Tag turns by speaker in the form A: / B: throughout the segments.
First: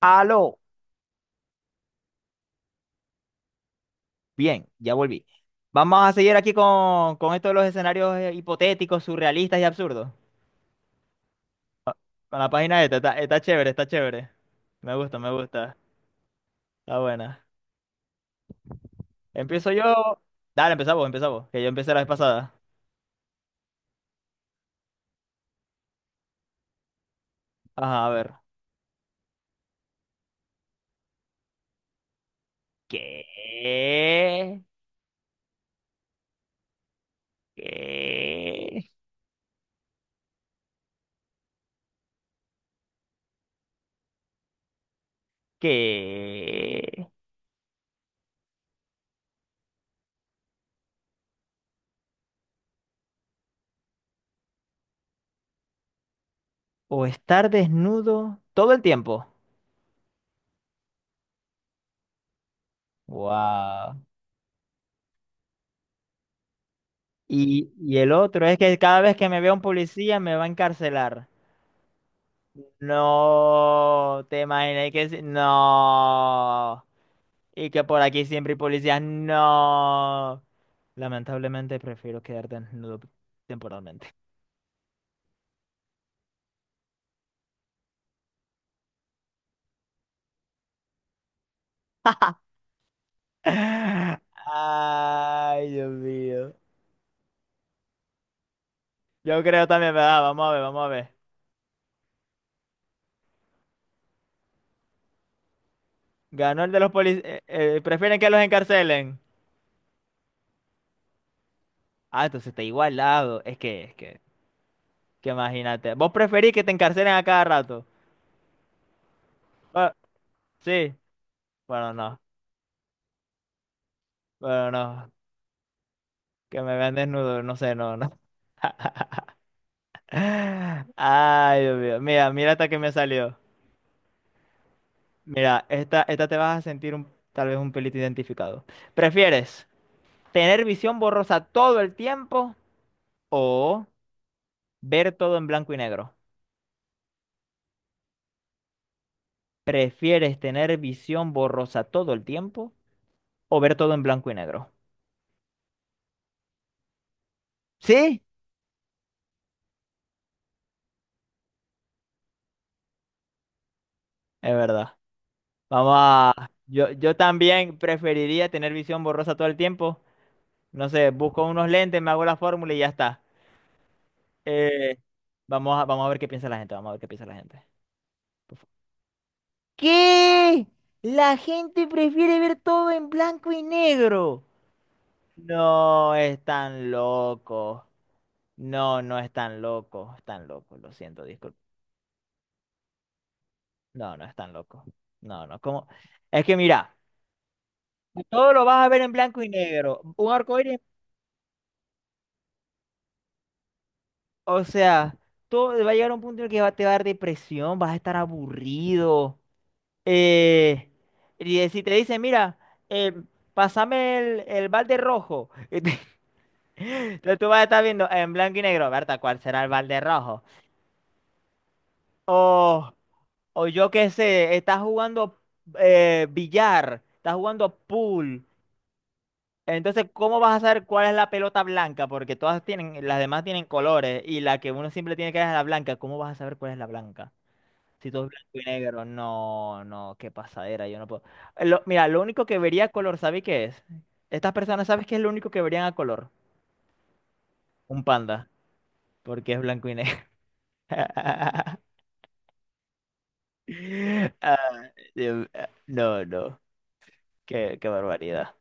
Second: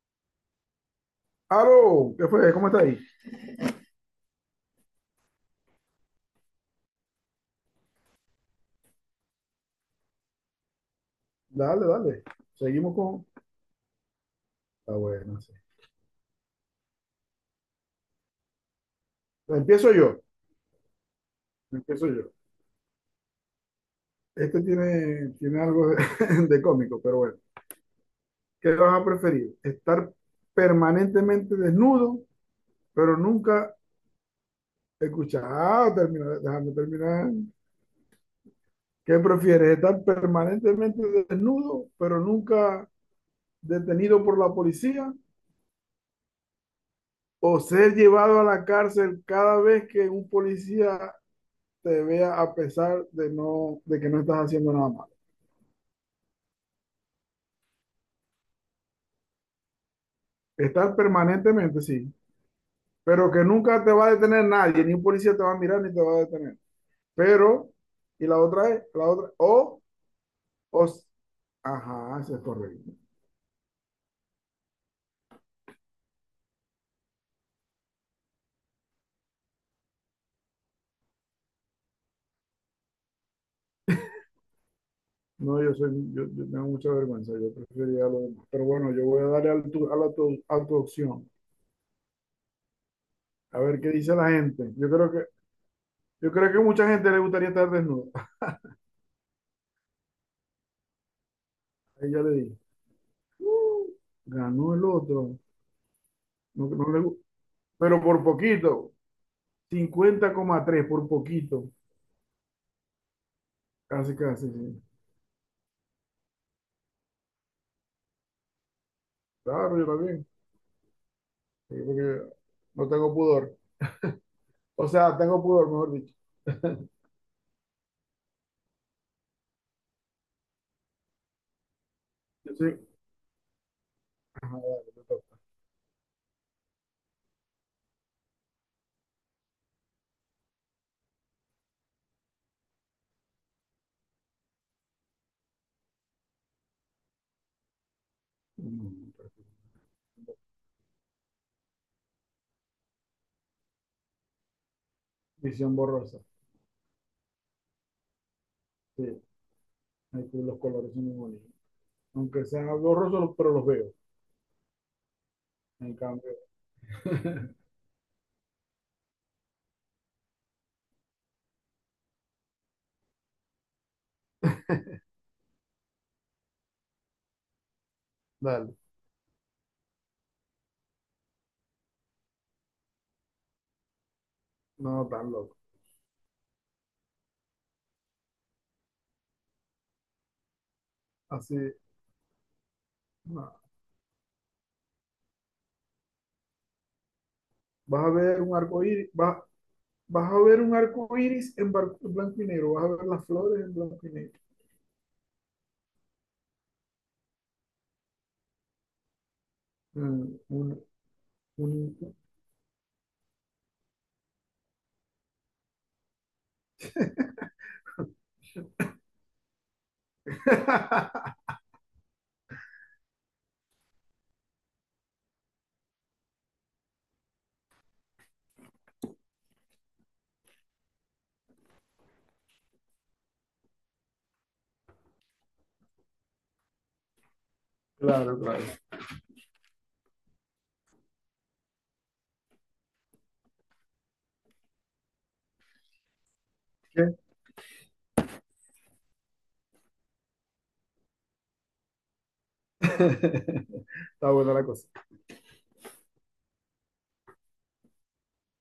A: Aló,
B: Aló, ¿qué fue? ¿Cómo está ahí?
A: bien, ya volví. Vamos a seguir aquí con esto de los escenarios hipotéticos, surrealistas y absurdos.
B: Dale, dale.
A: Con la página
B: Seguimos
A: esta, está,
B: con.
A: está chévere, está chévere.
B: Está
A: Me gusta, me
B: bueno, sí.
A: gusta. Está buena. Empiezo yo.
B: Empiezo yo.
A: Dale, empezamos, empezamos. Que yo empecé la
B: Empiezo
A: vez
B: yo.
A: pasada.
B: Este tiene algo de, de cómico, pero bueno.
A: Ajá, a ver.
B: ¿Qué vas a preferir? ¿Estar permanentemente desnudo, pero nunca
A: ¿Qué?
B: escuchar? Ah, déjame terminar.
A: ¿Qué?
B: ¿Qué prefieres? ¿Estar permanentemente desnudo, pero nunca detenido por la policía?
A: ¿Qué?
B: ¿O ser llevado a la cárcel cada vez que un policía te vea a pesar de que no estás haciendo nada malo?
A: O estar desnudo todo el tiempo.
B: Estar permanentemente, sí, pero que nunca te
A: Wow.
B: va a detener nadie, ni un policía te va a mirar ni te va a detener. Pero,
A: Y el
B: y la
A: otro es
B: otra
A: que
B: es,
A: cada
B: la
A: vez que
B: otra,
A: me vea un
B: o,
A: policía me va a
B: o,
A: encarcelar.
B: ajá, eso es correcto.
A: No, ¿te imaginas que sí? No. Y que por aquí siempre hay policías, no. Lamentablemente prefiero quedar desnudo temporalmente.
B: No, yo tengo mucha vergüenza, yo preferiría lo demás. Pero bueno, yo voy a darle al tu- a la tu- a tu opción, a ver qué dice la gente. Yo creo que,
A: Ay, Dios
B: yo creo
A: mío.
B: que mucha gente le gustaría estar desnuda.
A: Yo creo también, ¿verdad? Vamos a ver, vamos a ver.
B: Ahí ya le dije: "Uh, ganó el otro,
A: Ganó
B: no,
A: el de los policías.
B: pero por
A: Prefieren que los
B: poquito.
A: encarcelen.
B: 50,3, por poquito,
A: Ah, entonces está igualado.
B: casi, casi. Sí.
A: Que imagínate. ¿Vos preferís que te encarcelen a cada rato?
B: Claro, yo
A: Ah,
B: también,
A: sí.
B: sí,
A: Bueno, no.
B: porque no tengo pudor.
A: Bueno,
B: O
A: no.
B: sea, tengo pudor, mejor dicho.
A: Que me vean desnudo, no sé, no, no. Ay, Dios mío. Mira, mira
B: Yo
A: hasta que
B: soy-
A: me salió.
B: Ajá, dale, te toca.
A: Mira, esta te vas a sentir un- tal vez un pelito identificado. ¿Prefieres tener visión borrosa todo el tiempo o ver todo en blanco y negro?
B: Mm,
A: ¿Prefieres tener visión borrosa todo el tiempo o ver todo en blanco y negro?
B: Visión borrosa.
A: Sí,
B: Sí, ahí tú los colores son muy bonitos. Aunque sean borrosos, pero los veo.
A: es verdad. Vamos
B: En cambio,
A: a... Yo también preferiría tener visión borrosa todo el tiempo. No sé, busco unos lentes, me hago la fórmula y ya está. Eh, vamos a, vamos a ver qué piensa la gente, vamos a ver qué piensa la gente. Por favor.
B: dale,
A: ¿Qué? La gente prefiere ver todo en blanco y negro.
B: no tan loco.
A: No, están locos. No, no están locos. Están locos, lo siento,
B: Así,
A: disculpa.
B: no.
A: No, no están locos. No, no, como. Es que mira,
B: Vas a ver
A: todo
B: un
A: lo
B: arco
A: vas a ver
B: iris,
A: en
B: vas,
A: blanco y negro.
B: vas
A: Un
B: a
A: arco
B: ver un
A: iris,
B: arco iris en blanco y negro, vas a ver las flores en blanco y negro.
A: o sea, todo va a llegar a un punto en el que va- te va a dar depresión, vas a estar aburrido.
B: Mm, un-
A: Eh, y si te
B: un-
A: dice, mira, eh, pásame el balde rojo. Entonces tú vas a estar viendo en blanco y negro, Berta, ¿cuál será el balde rojo? O, o yo qué sé, estás jugando billar, estás jugando pool. Entonces, ¿cómo vas a saber cuál es la pelota blanca? Porque todas tienen, las demás tienen colores y la que uno siempre tiene que ver es la blanca. ¿Cómo vas a saber cuál es la blanca? Si todo es
B: Claro,
A: blanco y
B: claro.
A: negro, no, no, qué pasadera, yo no puedo. Lo- mira, lo único que vería a color, ¿sabes qué es? Estas personas, ¿sabes qué es lo único que verían a color?
B: ¿Qué?
A: Un panda, porque es blanco y negro.
B: Está buena
A: Ah,
B: la cosa.
A: Dios- ah, no, no, qué, qué barbaridad.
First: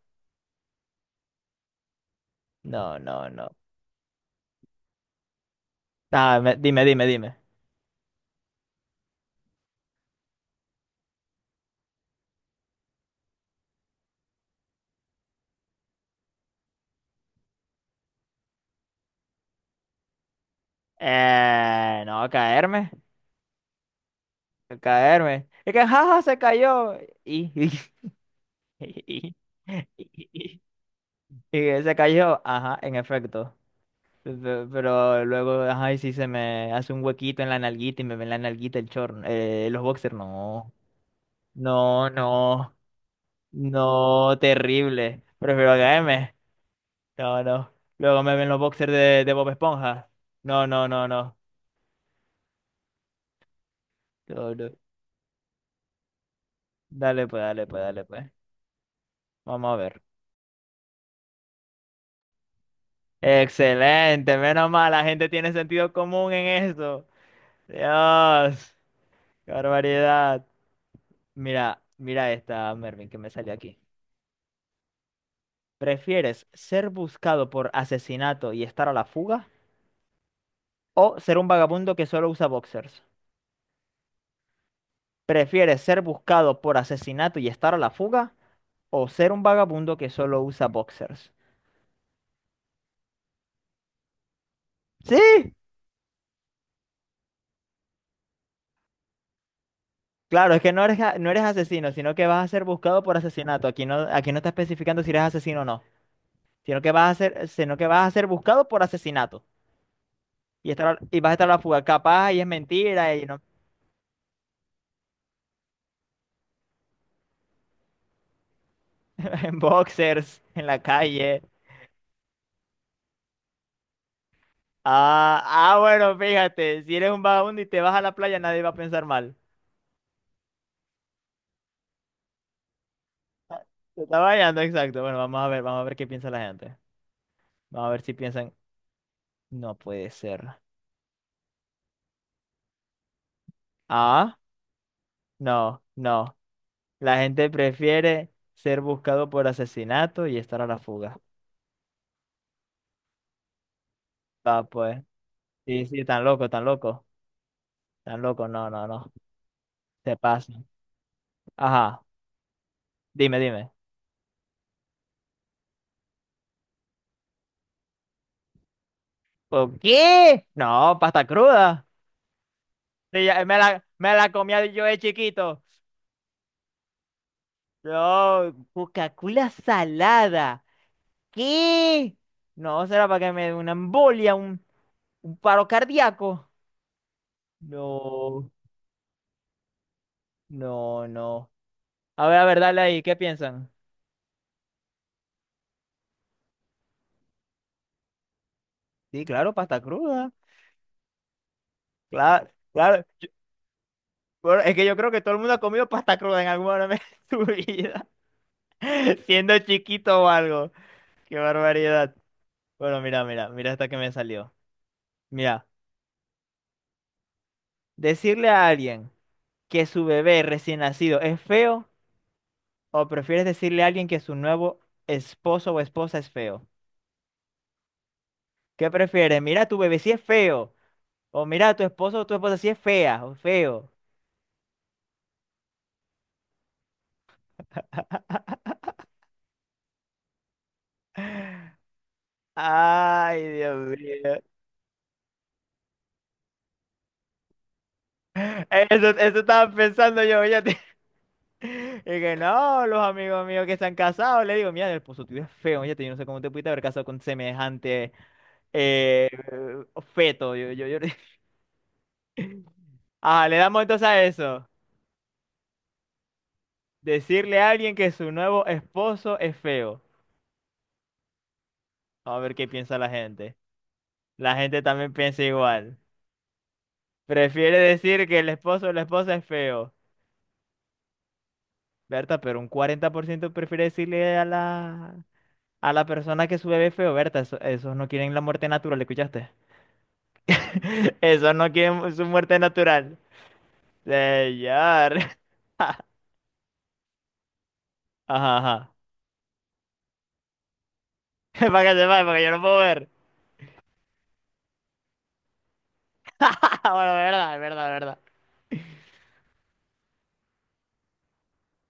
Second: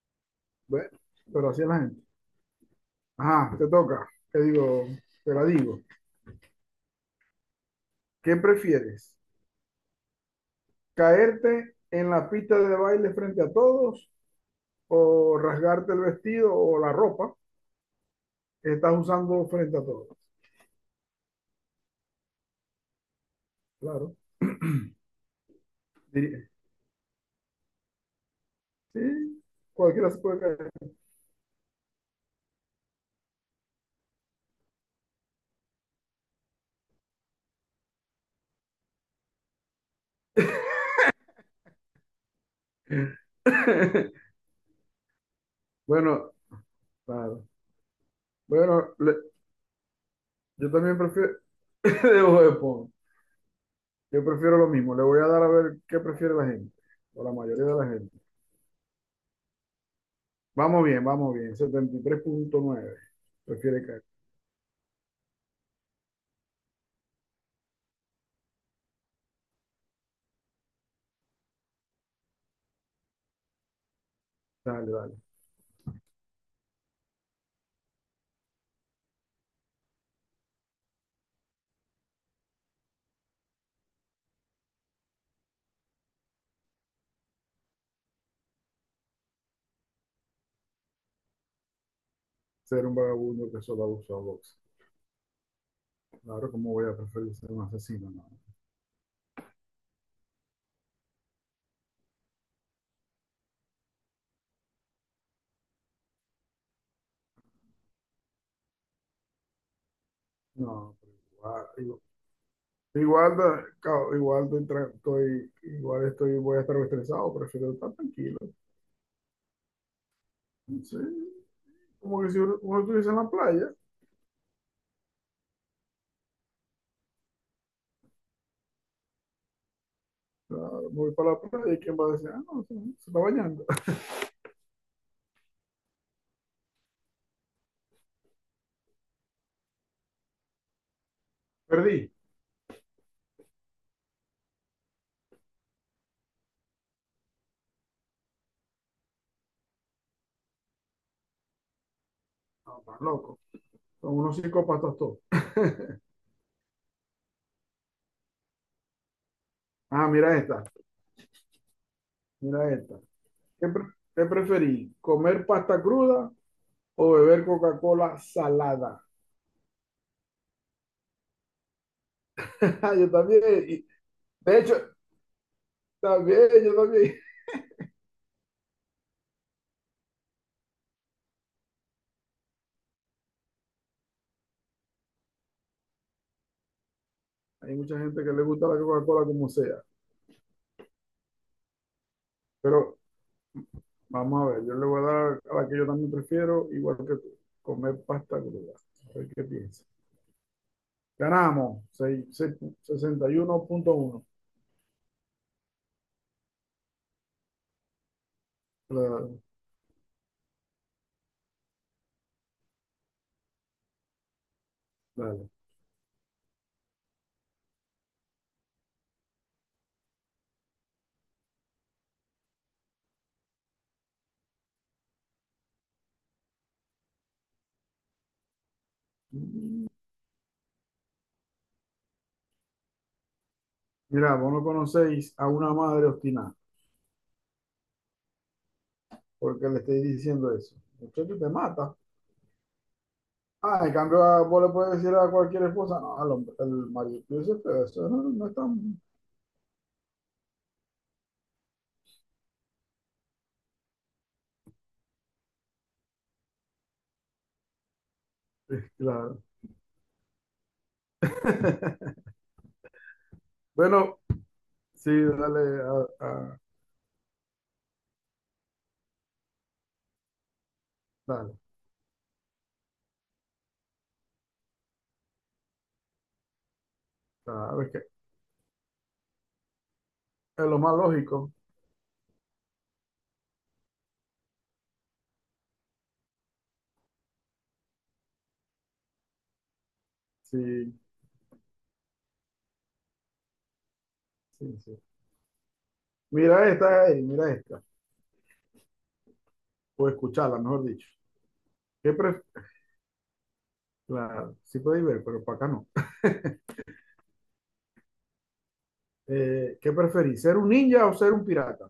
B: Bueno, pero así es la gente.
A: No, no, no.
B: Ajá, te toca. Te la digo.
A: Ah, me- dime, dime, dime.
B: ¿Qué prefieres? ¿Caerte en la pista de baile frente a todos o rasgarte el vestido o la ropa que estás usando frente a todos?
A: No, caerme,
B: Claro,
A: caerme. Es que jaja se
B: diría.
A: cayó. Y, y, y,
B: Sí,
A: y-
B: cualquiera se
A: y-
B: puede caer.
A: y se cayó, ajá, en efecto. Pe- pero luego, ay, y si se me hace un huequito en la nalguita y me ven la nalguita el chorro, los boxers, no, no, no, no, terrible, prefiero
B: Bueno,
A: no,
B: claro.
A: no, luego me ven los boxers
B: Bueno,
A: de Bob Esponja, no,
B: yo
A: no,
B: también
A: no,
B: prefiero
A: no,
B: de Bob Esponja. Yo
A: no,
B: prefiero lo
A: no.
B: mismo. Le voy a dar a ver qué prefiere la gente, o
A: Dale
B: la
A: pues,
B: mayoría de la gente.
A: vamos a ver,
B: Vamos bien, vamos bien. 73.9. Prefiere que.
A: excelente, menos mal, la gente tiene sentido común en eso, Dios, qué barbaridad, mira, mira esta, Mervin, que me salió aquí.
B: Dale, dale.
A: ¿Prefieres ser buscado por asesinato y estar a la fuga? ¿O ser un vagabundo que solo usa boxers? ¿Prefieres ser buscado por asesinato y estar a la fuga? ¿O ser un vagabundo que solo usa boxers?
B: Ser un vagabundo que solo abusa a box.
A: Sí,
B: Claro, ¿cómo voy a preferir ser un asesino? No,
A: claro, es que no eres, a- no eres asesino, sino que vas a ser buscado por asesinato. Aquí no está especificando si eres asesino o no, sino que vas a ser, sino que vas a ser buscado por asesinato y, estar,
B: no,
A: a-
B: pero
A: y vas a estar a la
B: igual,
A: fuga.
B: igual,
A: Capaz y es mentira y
B: igual,
A: no,
B: igual estoy, voy a estar estresado, prefiero estar tranquilo.
A: en boxers, en la
B: Sí,
A: calle.
B: como que si uno estuviese en la playa,
A: Ah, ah, bueno, fíjate, si eres un vagabundo y te vas a la playa, nadie va a pensar mal.
B: claro, me voy para la playa y quién va a decir: "Ah, no, se está
A: Ah,
B: bañando".
A: te está bañando, exacto. Bueno, vamos a ver qué piensa la gente. Vamos a ver si piensan, no puede ser.
B: Perdí.
A: Ah, no, no. La gente prefiere ser buscado por asesinato y estar a la fuga.
B: No, tan loco. Son unos
A: Ah,
B: psicópatas
A: pues.
B: todos.
A: Sí, sí, tan loco, tan loco. Tan loco, no, no, no.
B: Ah,
A: Se
B: mira
A: pasa.
B: esta,
A: Ajá,
B: mira esta.
A: dime,
B: ¿Qué,
A: dime.
B: pre- qué preferí? ¿Comer pasta cruda o beber Coca-Cola salada?
A: ¿Por qué? No, pasta cruda.
B: Yo
A: Sí,
B: también,
A: ya-
B: y-
A: me la
B: de
A: comía
B: hecho,
A: yo de chiquito.
B: yo también.
A: No, Coca-Cola salada. ¿Qué? No, será para que me dé una embolia, un paro cardíaco.
B: Hay mucha gente que le
A: No,
B: gusta la Coca-Cola como sea,
A: no, no. A ver, dale
B: pero
A: ahí, ¿qué piensan?
B: vamos a ver, yo le voy a dar a la que yo también prefiero, igual que tú, comer pasta cruda. A
A: Sí,
B: ver qué
A: claro, pasta
B: piensa.
A: cruda.
B: Ganamos,
A: Claro, claro.
B: 61.1.
A: Bueno, es que yo creo que todo el mundo ha comido pasta cruda en algún momento de su vida,
B: Claro,
A: siendo chiquito o algo. Qué barbaridad. Bueno, mira, mira esta que me salió.
B: claro.
A: Mira, decirle a alguien que su bebé recién nacido es feo. ¿O prefieres decirle a alguien que su nuevo esposo o esposa es feo? ¿Qué prefieres? Mira, tu bebé si es feo. O mira, tu esposo o tu esposa si es fea o feo.
B: Mira, vos no conocéis a una madre obstinada, porque le estoy diciendo eso. Muchacho, te mata.
A: Ay, Dios
B: Ah, en cambio,
A: mío.
B: vos le puedes decir a cualquier esposa, no, al hombre, el marido, yo sé, pero eso no, no es tan.
A: Eso estaba pensando yo, oye. Y que no, los amigos míos que se han casado, le digo, mira, el esposo tuyo es feo, oye, yo no sé cómo te pudiste haber casado con semejante
B: Sí,
A: eh,
B: claro.
A: feto. Ah, le damos entonces
B: Bueno,
A: a eso.
B: sí, dale,
A: Decirle a alguien que su nuevo esposo es feo.
B: dale,
A: A ver qué piensa la gente. La gente también piensa igual.
B: a
A: Prefiere
B: ver qué.
A: decir que el esposo o la esposa es feo.
B: Es lo más lógico.
A: Berta, pero un 40% prefiere decirle a la persona que su bebé es feo. Berta, eso- esos no quieren la muerte natural, ¿escuchaste?
B: Sí,
A: Esos no quieren su muerte natural.
B: sí, sí.
A: Señor.
B: Mira esta, ey, mira esta.
A: Ajá, ajá.
B: O escucharla, mejor dicho.
A: Para que
B: ¿Qué
A: sepa,
B: pref
A: porque yo no puedo ver.
B: Claro, sí podéis ver, pero para acá no.
A: Bueno, es verdad, es verdad.
B: ¿Qué preferís, ser un ninja o ser un pirata?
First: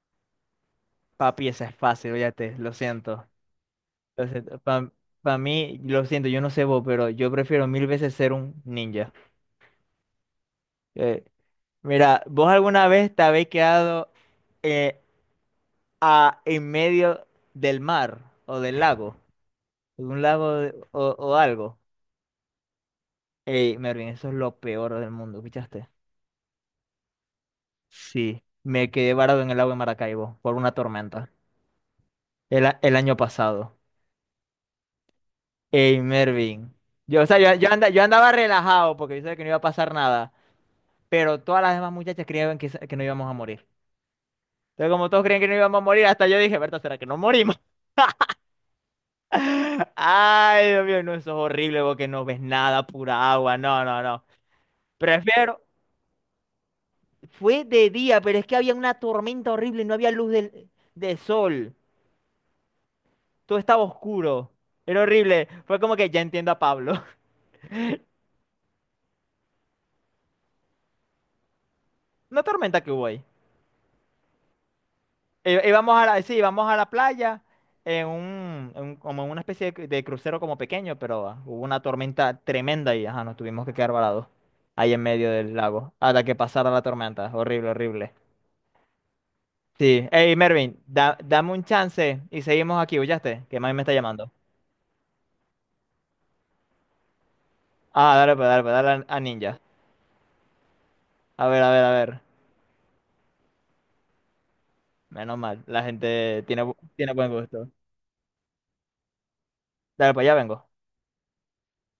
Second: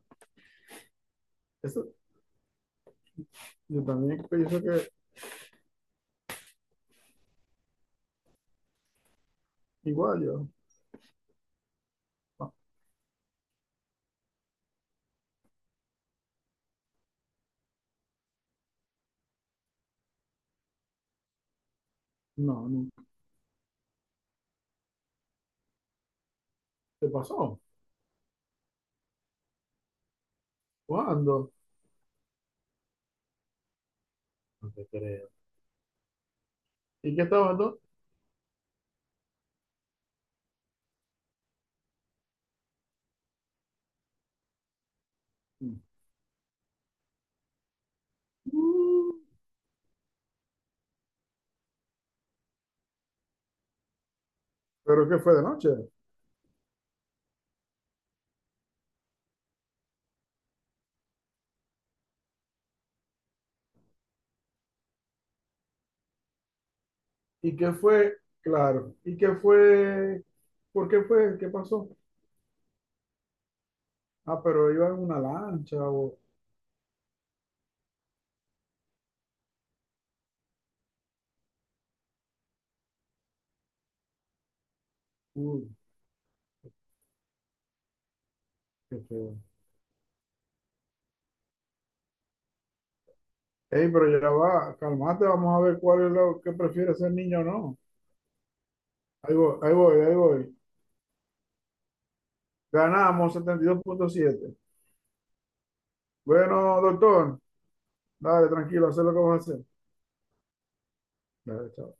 A: Papi, eso es
B: Eso,
A: fácil, fíjate, lo siento.
B: yo también
A: Lo siento.
B: pienso que
A: Pa- para mí, lo siento, yo no sé vos, pero yo prefiero mil veces ser un ninja.
B: igual yo.
A: Eh, Mira, ¿vos alguna vez te habéis quedado eh, a- en medio del mar o del lago? De un lago de- o algo.
B: No, no.
A: Ey, Mervin, eso es lo peor del mundo, ¿escuchaste?
B: ¿Qué pasó?
A: Sí, me quedé varado en el lago de Maracaibo por una tormenta
B: ¿Cuándo?
A: el, a- el año pasado.
B: No te creo.
A: Ey, Mervin.
B: ¿Y
A: Yo,
B: qué
A: o sea, yo,
B: estabas
A: yo,
B: tú?
A: anda- yo andaba relajado porque yo sabía que no iba a pasar nada, pero todas las demás muchachas creían que, se- que no íbamos a morir. Entonces, como todos creían que no íbamos a morir, hasta yo dije, ¿verdad? ¿Será que no morimos?
B: Mm,
A: Ay, Dios mío, no, eso es horrible porque no ves nada, pura agua. No, no, no.
B: ¿Pero qué fue de
A: Prefiero.
B: noche?
A: Fue de día, pero es que había una tormenta horrible, no había luz del, de sol. Todo estaba oscuro. Era horrible. Fue como que ya entiendo a Pablo.
B: ¿Y qué fue? Claro. ¿Y qué fue? ¿Por qué fue? ¿Qué pasó?
A: Una tormenta que hubo ahí.
B: Ah, pero iba en una lancha
A: Íbamos a
B: o.
A: la, sí, íbamos a la playa en un, en- como en una especie de crucero como pequeño, pero ah, hubo una tormenta tremenda y ajá, nos tuvimos que quedar varados ahí en medio del
B: Uy,
A: lago hasta que pasara la tormenta. Horrible, horrible.
B: qué feo.
A: Sí. Hey, Mervin, da- dame un chance y seguimos aquí, ¿oyaste? Que mami me
B: Ey,
A: está
B: pero ya
A: llamando.
B: va, calmate, vamos a ver cuál es lo que prefiere ser niño o no.
A: Ah, dale, pues, dale, pues, dale a
B: Ahí voy,
A: Ninja.
B: ahí voy, ahí voy.
A: A ver, a ver, a ver.
B: Ganamos 72,7.
A: Menos mal, la gente tiene, bu-
B: Bueno,
A: tiene buen
B: doctor,
A: gusto.
B: dale, tranquilo, haz lo que vas a hacer.
A: Dale, pues ya vengo.
B: Dale, chao.